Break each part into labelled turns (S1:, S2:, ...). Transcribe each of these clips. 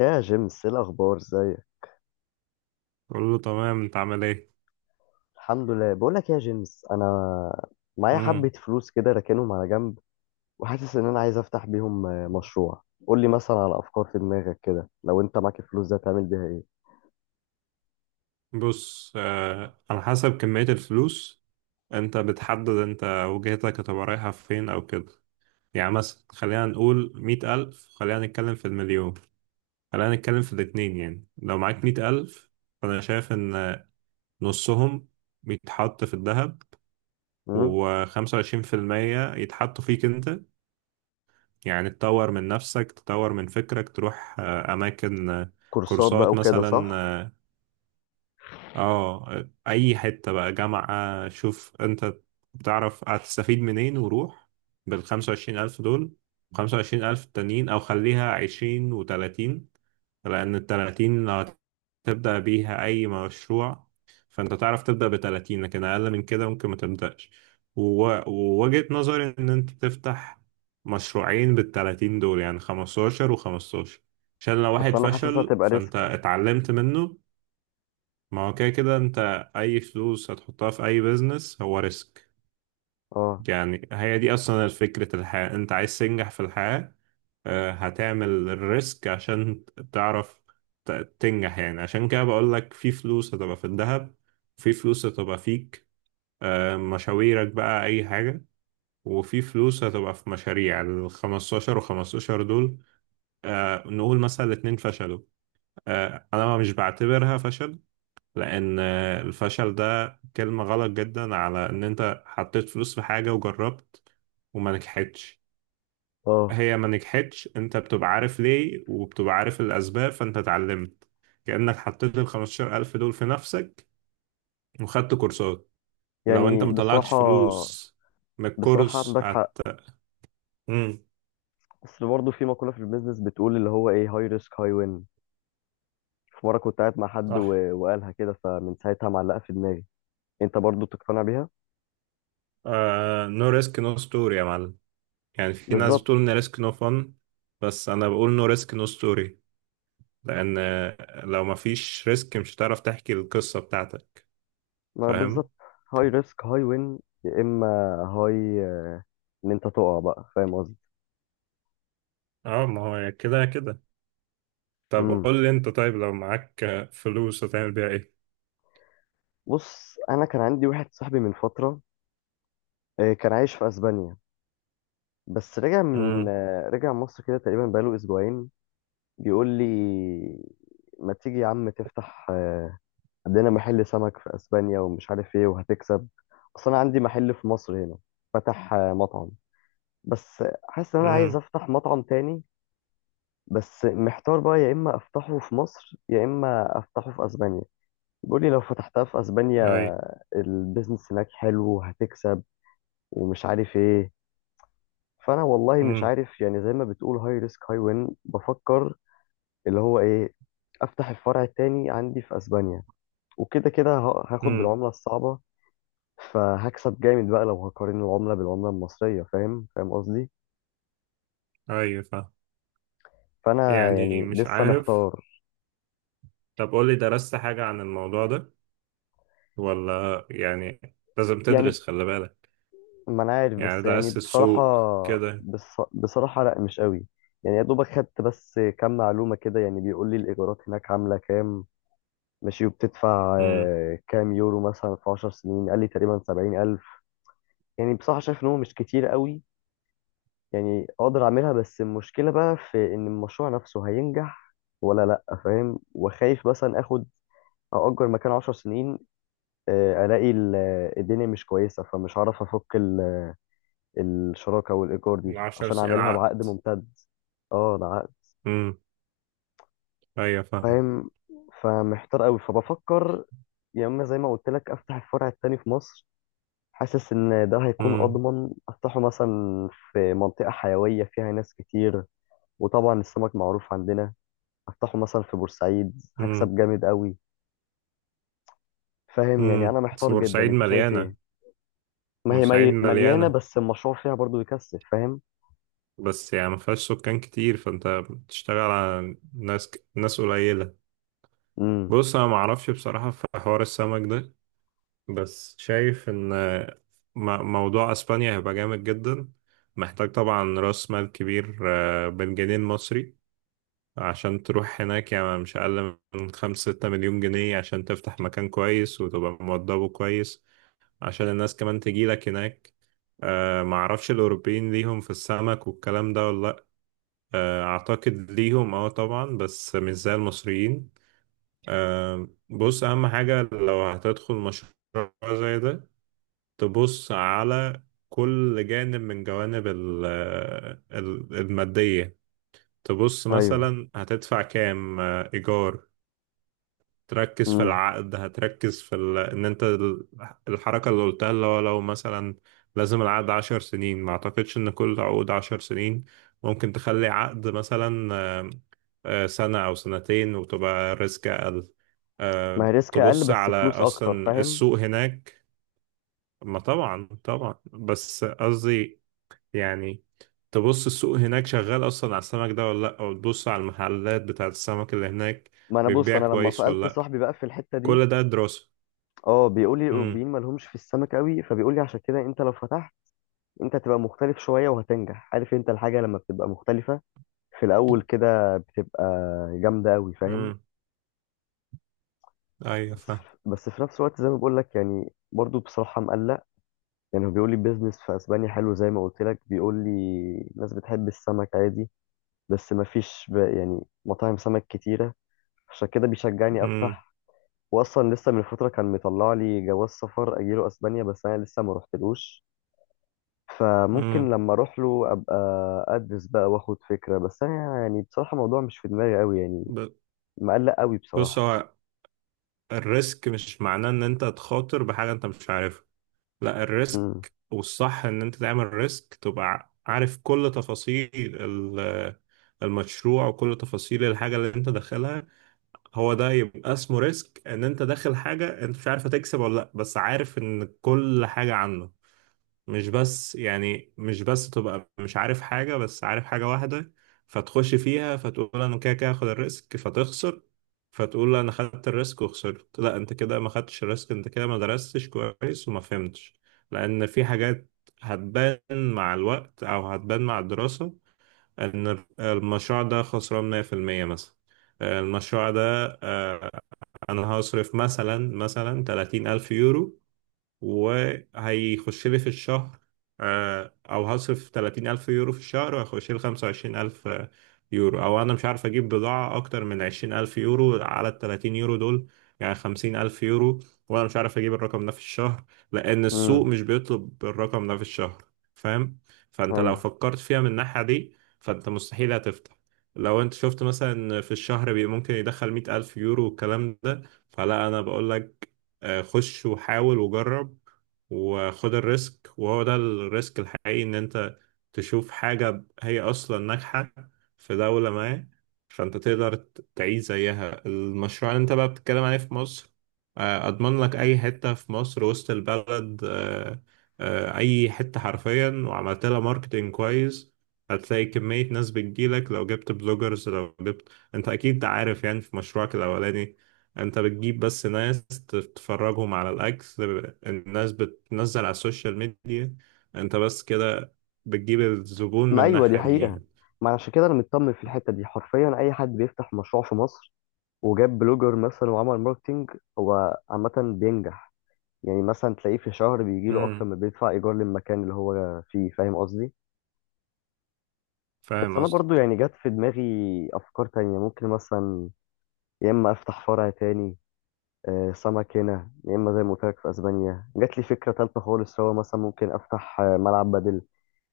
S1: يا جيمس، ايه الاخبار؟ ازيك؟
S2: بقول له تمام، انت عامل ايه؟
S1: الحمد لله. بقول لك يا جيمس، انا معايا حبة
S2: امم.
S1: فلوس كده راكنهم على جنب وحاسس ان انا عايز افتح بيهم مشروع. قول لي مثلا على افكار في دماغك، كده لو انت معاك الفلوس دي هتعمل بيها ايه؟
S2: بص، على حسب كمية الفلوس. انت بتحدد، انت وجهتك هتبقى رايحة فين او كده. يعني مثلا خلينا نقول 100,000، خلينا نتكلم في المليون، خلينا نتكلم في الاتنين. يعني لو معاك 100,000، فأنا شايف إن نصهم بيتحط في الذهب،
S1: امم.
S2: وخمسة وعشرين في المية يتحطوا فيك انت. يعني تطور من نفسك، تطور من فكرك، تروح أماكن،
S1: كورسات بقى
S2: كورسات
S1: وكده،
S2: مثلا.
S1: صح؟
S2: اه، اي حتة بقى، جامعة، شوف انت بتعرف هتستفيد منين وروح بال25,000 دول. 25,000 التانيين، او خليها 20 و30، لان التلاتين لو هتبدأ بيها اي مشروع، فانت تعرف تبدأ بتلاتين، لكن اقل من كده ممكن ما تبدأش. ووجهة نظري ان انت تفتح مشروعين بالتلاتين دول، يعني 15 و15، عشان لو
S1: بس
S2: واحد
S1: انا حاسسها
S2: فشل
S1: تبقى
S2: فانت
S1: ريسكي.
S2: اتعلمت منه. ما هو كده كده انت، اي فلوس هتحطها في اي بيزنس هو ريسك.
S1: اه.
S2: يعني هي دي اصلا فكرة الحياة، انت عايز تنجح في الحياة، هتعمل الريسك عشان تعرف ت- تنجح. يعني عشان كده بقول لك، في فلوس هتبقى في الذهب، في فلوس هتبقى فيك، مشاويرك بقى، اي حاجة، وفي فلوس هتبقى في مشاريع ال 15 و15 دول. نقول مثلا الاتنين فشلوا، انا مش بعتبرها فشل، لان الفشل ده كلمة غلط جدا على ان انت حطيت فلوس في حاجة وجربت وما نجحتش.
S1: اه.
S2: هي ما نجحتش، انت بتبقى عارف ليه وبتبقى عارف الاسباب، فانت اتعلمت. كأنك حطيت ال 15,000 دول في نفسك وخدت كورسات. لو انت
S1: يعني
S2: مطلعتش
S1: بصراحة،
S2: فلوس من
S1: بصراحة
S2: الكورس
S1: عندك حق.
S2: هت. امم.
S1: بس برضه في مقولة في البيزنس بتقول اللي هو ايه، هاي ريسك هاي وين. في مرة كنت قاعد مع حد
S2: صح.
S1: و- وقالها كده، فمن ساعتها معلقة في دماغي. انت برضه تقتنع بيها.
S2: نو ريسك نو ستوري يا معلم. يعني في ناس
S1: بالظبط.
S2: بتقول ان ريسك نو فن، بس انا بقول نو ريسك نو ستوري، لأن لو مفيش ريسك مش هتعرف تحكي القصة بتاعتك.
S1: ما
S2: فاهم.
S1: بالظبط. هاي ريسك هاي وين يا اما، هاي ان انت تقع بقى، فاهم قصدي؟
S2: اه، ما هو كده كده. طب
S1: امم.
S2: قول لي انت، طيب لو معاك فلوس هتعمل بيها ايه؟
S1: بص، انا كان عندي واحد صاحبي من فتره كان عايش في اسبانيا. بس رجع من
S2: امم.
S1: آه، رجع مصر كده، تقريبا بقاله اسبوعين. بيقول لي، ما تيجي يا عم تفتح عندنا محل سمك في اسبانيا ومش عارف ايه وهتكسب. اصل انا عندي محل في مصر هنا، فتح مطعم. بس حاسس ان انا عايز
S2: امم.
S1: افتح مطعم تاني. بس محتار بقى، يا اما افتحه في مصر يا اما افتحه في اسبانيا. بيقول لي لو فتحتها في اسبانيا
S2: اي.
S1: البيزنس هناك حلو وهتكسب ومش عارف ايه. فانا والله مش
S2: امم.
S1: عارف، يعني زي ما بتقول هاي ريسك هاي وين. بفكر اللي هو ايه، افتح الفرع التاني عندي في اسبانيا وكده كده هاخد
S2: امم.
S1: بالعملة الصعبة. فهكسب جامد بقى لو هقارن العملة بالعملة المصرية. فاهم قصدي؟
S2: اي فاهم.
S1: فانا
S2: يعني
S1: يعني
S2: مش
S1: لسه
S2: عارف.
S1: محتار.
S2: طب قول لي، درست حاجة عن الموضوع ده ولا يعني؟ لازم
S1: يعني،
S2: تدرس، خلي بالك.
S1: ما انا عارف
S2: يعني
S1: بس يعني
S2: درست
S1: بصراحة.
S2: السوق كده؟
S1: بصراحة لا، مش قوي. يعني يا دوبك خدت بس كام معلومة كده. يعني بيقول لي الإيجارات هناك عاملة كام، ماشي. وبتدفع
S2: امم.
S1: كام يورو مثلا في 10 سنين؟ قال لي تقريبا 70,000. يعني بصراحة شايف إن هو مش كتير قوي. يعني أقدر أعملها، بس المشكلة بقى في إن المشروع نفسه هينجح ولا لأ، فاهم؟ وخايف مثلا آخد، أأجر مكان 10 سنين ألاقي الدنيا مش كويسة فمش هعرف أفك الشراكة والإيجار دي،
S2: العشر
S1: عشان
S2: سنين
S1: أعملها بعقد
S2: العقد.
S1: ممتد. اه، ده عقد.
S2: امم. ايوه فاهم.
S1: فاهم. فمحتار قوي، فبفكر يا إما زي ما قلت لك أفتح الفرع التاني في مصر. حاسس إن ده هيكون
S2: امم.
S1: أضمن، أفتحه مثلا في منطقة حيوية فيها ناس كتير. وطبعا السمك معروف عندنا. أفتحه مثلا في بورسعيد
S2: امم.
S1: هكسب جامد قوي. فاهم؟ يعني
S2: امم.
S1: أنا
S2: بس
S1: محتار جدا،
S2: بورسعيد
S1: أنت شايف
S2: مليانة.
S1: إيه؟ ما هي
S2: بورسعيد
S1: مليانة
S2: مليانة،
S1: بس المشروع فيها برضو بيكسب، فاهم؟
S2: بس يعني ما فيهاش سكان كتير، فانت بتشتغل على ناس ناس قليلة.
S1: امم.
S2: بص انا ما اعرفش بصراحة في حوار السمك ده، بس شايف ان موضوع اسبانيا هيبقى جامد جدا. محتاج طبعا راس مال كبير، بالجنيه المصري، عشان تروح هناك. يعني مش اقل من 5 6 مليون جنيه، عشان تفتح مكان كويس وتبقى موضبه كويس، عشان الناس كمان تجيلك هناك. ما اعرفش الاوروبيين ليهم في السمك والكلام ده ولا. أعتقد ليهم، اه طبعا، بس مش زي المصريين. بص، أهم حاجة لو هتدخل مشروع زي ده، تبص على كل جانب من جوانب المادية. تبص
S1: أيوه.
S2: مثلا هتدفع كام إيجار، تركز في
S1: امم.
S2: العقد، هتركز في ال... ان انت ال- الحركة اللي قلتها، اللي هو لو مثلا لازم العقد 10 سنين. ما اعتقدش ان كل عقود 10 سنين، ممكن تخلي عقد مثلا سنة او سنتين وتبقى ريسك اقل.
S1: ما هي ريسك أقل
S2: تبص
S1: بس
S2: على
S1: فلوس أكتر،
S2: اصلا
S1: فاهم؟
S2: السوق هناك. ما طبعا طبعا، بس قصدي يعني، تبص السوق هناك شغال اصلا على السمك ده ولا لا، او تبص على المحلات بتاعت السمك اللي هناك
S1: ما انا بص،
S2: بتبيع
S1: انا لما
S2: كويس ولا
S1: سالت
S2: لا.
S1: صاحبي بقى في الحته دي.
S2: كل ده دراسة.
S1: اه، بيقول لي
S2: امم.
S1: الاوروبيين ما لهمش في السمك قوي، فبيقول لي عشان كده انت لو فتحت، انت هتبقى مختلف شويه وهتنجح. عارف انت الحاجه لما بتبقى مختلفه في الاول كده بتبقى جامده قوي، فاهم؟
S2: امم. ايوه
S1: بس في
S2: فاهم.
S1: بس في نفس الوقت زي ما بقول لك، يعني برضو بصراحه مقلق. يعني هو بيقول لي البيزنس في اسبانيا حلو، زي ما قلت لك، بيقول لي الناس بتحب السمك عادي. بس ما فيش يعني مطاعم سمك كتيره، عشان كده بيشجعني
S2: امم.
S1: افتح. واصلا لسه من فتره كان مطلع لي جواز سفر اجيله اسبانيا، بس انا لسه ما رحتلوش.
S2: امم.
S1: فممكن لما اروح له ابقى ادرس بقى واخد فكره. بس انا يعني بصراحه الموضوع مش في دماغي قوي، يعني
S2: ب-
S1: مقلق قوي
S2: بص،
S1: بصراحه.
S2: هو الريسك مش معناه ان انت تخاطر بحاجه انت مش عارفها. لا، الريسك
S1: امم.
S2: والصح ان انت تعمل ريسك تبقى عارف كل تفاصيل المشروع وكل تفاصيل الحاجه اللي انت داخلها. هو ده يبقى اسمه ريسك، ان انت داخل حاجه انت مش عارف هتكسب ولا لا، بس عارف ان كل حاجه عنه. مش بس يعني، مش بس تبقى مش عارف حاجة، بس عارف حاجة واحدة فتخش فيها، فتقول أنا كده كده هاخد الريسك فتخسر. فتقول أنا خدت الريسك وخسرت. لا، أنت كده ما خدتش الريسك، أنت كده ما درستش كويس وما فهمتش. لأن في حاجات هتبان مع الوقت أو هتبان مع الدراسة إن المشروع ده خسران 100%. مثلا المشروع ده، آه، أنا هصرف مثلا 30 ألف يورو وهيخش لي في الشهر أو هصرف 30,000 يورو في الشهر وهيخش لي 25,000 يورو، أو أنا مش عارف أجيب بضاعة أكتر من 20,000 يورو على ال 30 يورو دول، يعني 50,000 يورو، وأنا مش عارف أجيب الرقم ده في الشهر، لأن السوق
S1: امم.
S2: مش بيطلب الرقم ده في الشهر. فاهم. فأنت لو
S1: ايوه.
S2: فكرت فيها من الناحية دي، فأنت مستحيل هتفتح. لو انت شفت مثلا في الشهر ممكن يدخل 100,000 يورو والكلام ده، فلا، أنا بقول لك خش وحاول وجرب وخد الريسك. وهو ده الريسك الحقيقي، ان انت تشوف حاجة هي اصلا ناجحة في دولة ما، فانت تقدر تعيش زيها المشروع اللي انت بقى بتتكلم عليه في مصر. اضمن لك اي حتة في مصر، وسط البلد، اي حتة حرفيا، وعملت لها ماركتينج كويس، هتلاقي كمية ناس بتجيلك. لو جبت بلوجرز، لو جبت، انت اكيد عارف يعني، في مشروعك الاولاني انت بتجيب بس ناس تتفرجهم على الاكل، الناس بتنزل على السوشيال ميديا، انت بس كده بتجيب الزبون من
S1: ما ايوه، دي
S2: الناحية دي
S1: حقيقه.
S2: يعني.
S1: ما عشان كده انا مطمن في الحته دي، حرفيا اي حد بيفتح مشروع في مصر وجاب بلوجر مثلا وعمل ماركتينج، هو عامه بينجح. يعني مثلا تلاقيه في شهر بيجيله اكتر
S2: امم.
S1: ما بيدفع ايجار للمكان اللي هو فيه، فاهم قصدي؟ بس
S2: فاهم
S1: انا برضو
S2: قصدك.
S1: يعني جت في دماغي افكار تانية، ممكن مثلا يا اما افتح فرع تاني سمك هنا، يا اما زي ما قلت لك في اسبانيا. جات لي فكره تالتة خالص. هو مثلا ممكن افتح ملعب بدل.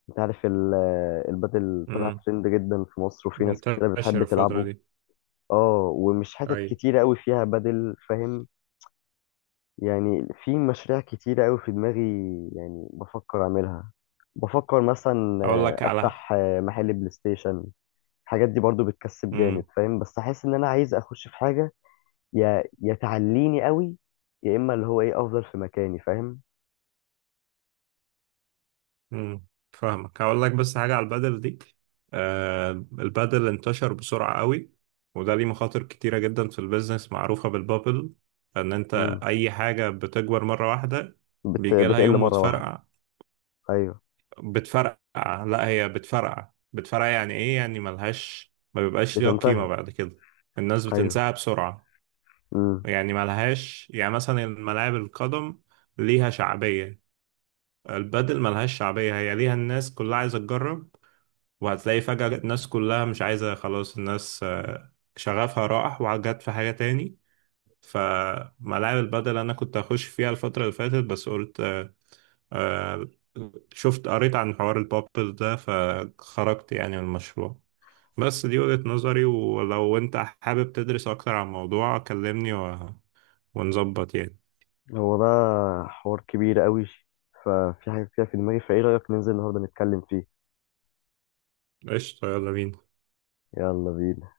S1: انت عارف البدل طلع
S2: امم.
S1: ترند جدا في مصر وفي ناس كتيره
S2: منتشر
S1: بتحب
S2: الفترة
S1: تلعبه.
S2: دي.
S1: اه، ومش حتت
S2: اي.
S1: كتيره قوي فيها بدل، فاهم؟ يعني في مشاريع كتيره قوي في دماغي، يعني بفكر اعملها. بفكر مثلا
S2: اقول لك على.
S1: افتح محل بلاي ستيشن. الحاجات دي برضو بتكسب جامد،
S2: امم.
S1: فاهم؟ بس احس ان انا عايز اخش في حاجه يا تعليني قوي، يا اما اللي هو ايه افضل في مكاني، فاهم؟
S2: امم. فاهمك. هقول لك بس حاجة على البدل دي. آه، البدل انتشر بسرعة قوي، وده ليه مخاطر كتيرة جدا في البيزنس، معروفة بالبابل، ان انت
S1: امم.
S2: اي حاجة بتكبر مرة واحدة بيجي لها
S1: بتقل
S2: يوم
S1: مره واحده.
S2: وتفرقع.
S1: ايوه.
S2: بتفرقع، لا هي بتفرقع بتفرقع. يعني ايه؟ يعني ملهاش، ما بيبقاش ليها قيمة
S1: بتنتهي.
S2: بعد كده، الناس
S1: ايوه.
S2: بتنساها بسرعة.
S1: امم.
S2: يعني ملهاش، يعني مثلا ملاعب القدم ليها شعبية، البادل ملهاش شعبية، هي ليها الناس كلها عايزة تجرب، وهتلاقي فجأة الناس كلها مش عايزة، خلاص الناس شغفها راح وجت في حاجة تاني. فملاعب البادل أنا كنت هخش فيها الفترة اللي فاتت، بس قلت آه، شفت قريت عن حوار البابل ده فخرجت يعني من المشروع. بس دي وجهة نظري، ولو انت حابب تدرس اكتر عن الموضوع كلمني ونظبط يعني.
S1: هو ده حوار كبير قوي، ففي حاجه كده في دماغي، فايه رايك ننزل النهارده نتكلم فيه؟
S2: قشطة، يلا بينا.
S1: يلا بينا.